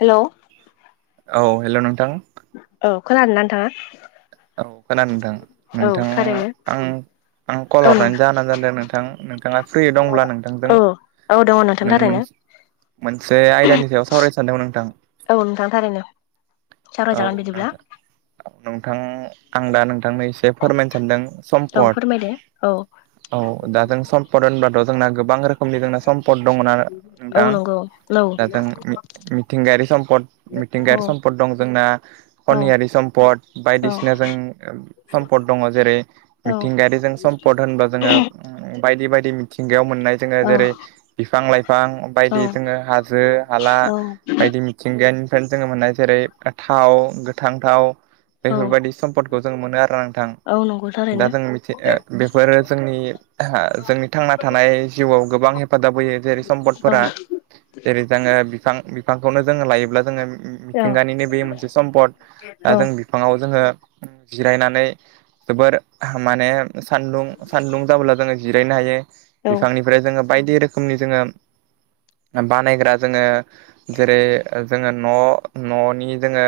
Hello? औ hello नोंथां। औ खोनादोंना नोंथाङा? औ खोनादों नोंथां। औ नोंथां थारैनो आं आं कल औ नों हरनायनि जाहोनानो जादों नोंथां नोंथाङा फ्रि दंब्ला नोंथांजों औ औ दङ नोंथां नों थारैनो। मोनसे आयदानि सायाव सावरायनो सानदोंमोन नोंथां। औ नोंथां थारैनो सावरायजागोन औ बिदिब्ला। नोंथां नोंथां आं दा नोंथांनो एसे फोरमायनो सानदों औ सम्पद फोरमायदो औ औ दा जों सम्पद होनब्लाथ' जोंना गोबां रोखोमनि जोंना सम्पद दङना औ नोंथां? नंगौ औ दा जों मि-मिथिंगायारि सम्पद औ मिथिंगायारि सम्पद दं जोंना औ खनियारि सम्पद औ बायदिसिना जों सम्पद दङ जेरै औ मिथिंगायारि जों सम्पद होनबा जोङो बायदि बायदि मिथिंगायाव मोननाय जोङो औ जेरै बिफां लाइफां बायदि जोङो हाजो हाला औ बायदि मिथिंगानिफ्रायनो जोङो मोननाय जेरै थाव गोथां थाव औ बेफोरबायदि सम्पदखौ जों मोनो आरोना औ नंगौ नोंथां। दा थारैनो जों मिथि बेफोरो जोंनि हा जोंनि थांना थानाय जिउआव गोबां हेफाजाब होयो जेरै औ सम्पदफोरा जेरै जोङो बिफां बिफांखौनो जोङो लायोब्ला जोङो ओ मिथिंगानिनो बे मोनसे सम्पद। दा औ जों बिफाङाव जोङो जिरायनानै जोबोर माने सान्दुं सान्दुं जाबोला जोङो जिरायनो हायो औ बिफांनि फ्राय जोङो बायदि रोखोमनि जोङो बानायग्रा जोङो जेरै ओ जोङो न' न'नि जोङो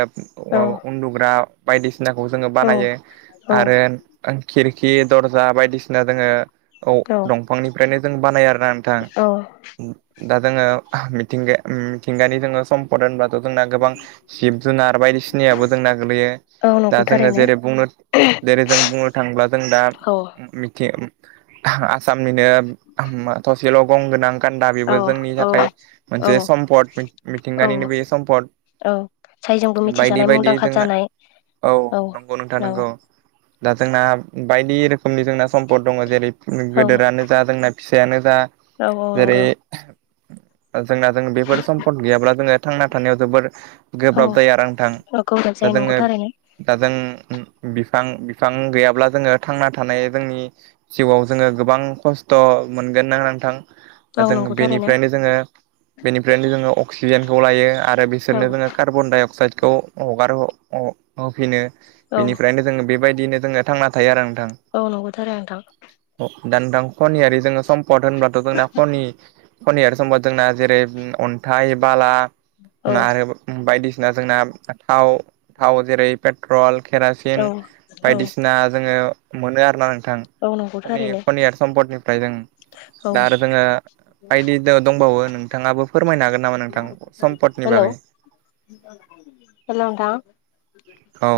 औ ओ उन्दुग्रा बायदिसिनाखौ जोङो औ बानायो औ आरो खिरखि दरजा बायदिसिना जोङो औ दंफांनिफ्रायनो जों बानायो आरोना नोंथां। दा जोङो मिथिंगा मिथिंगानि जोङो सम फद होनबाथ' जोंना गोबां जिब जुनार बायदिसिनायाबो जोंना गोलैयो। औ दा नंगौ जोङो थारैनो जेरै बुंनो जेरै जों बुंनो थाङोब्ला जों दा औ मिथि आसामनिनो मा थसेल' गं गोनां गान्दा बेबो औ जोंनि औ थाखाय औ मोनसे सम्पद औ मिथिंगानिनो बे सम्पद। जायजोंबो बायदि मिथिजानाय बायदि मुंदांखा जोंना जानाय औ नंगौ नोंथां औ नंगौ दा जोंना बायदि रोखोमनि जोंना सम्पद दङ जेरै औ गोदोरानो जा जोंना फिसायानो जा औ जेरै नंगौ जोंना जों बेफोर सम्पद गैयाब्ला जोङो थांना थानायाव जोबोर औ गोब्राब जायो आरो नोंथां औ गोब्राब जायो दा नंगौ जोङो थारैनो दा जों बिफां बिफां गैयाब्ला जोङो थांना थानाय जोंनि जिउआव जोङो गोबां खस्थ' मोनगोन ना नोंथां। औ दा जों नंगौ थारैनो बेनिफ्रायनो जोङो बेनिफ्रायनो जोङो अक्सिजेनखौ लायो आरो औ बिसोरनो जोङो कार्बन डाइ अक्साइदखौ हगार ह होफिनो औ बेनिफ्रायनो जोङो बेबायदिनो जोङो थांना थायो आरो नोंथां। औ नंगौथ' आरो नोंथां। अ दा नोंथां खनि जोङो सम्पद होनब्लाथ' जोंना खनि खनिआरि सम्पद जोंना जेरै उम अन्थाइ बाला। औ ना आरो बायदिसिना जोंना थाव थाव जेरै पेट्रल केरासिन औ औ बायदिसिना जोङो मोनो आरोना नोंथां। औ नंगौ कनि थारैनो कनियारि सम्पदनिफ्राय जों औ दा आरो जोङो बायदि दंबावो नोंथाङाबो फोरमायनो हागोन नामा नोंथां सम्पदनि बागै। हेल' नोंथां। औ।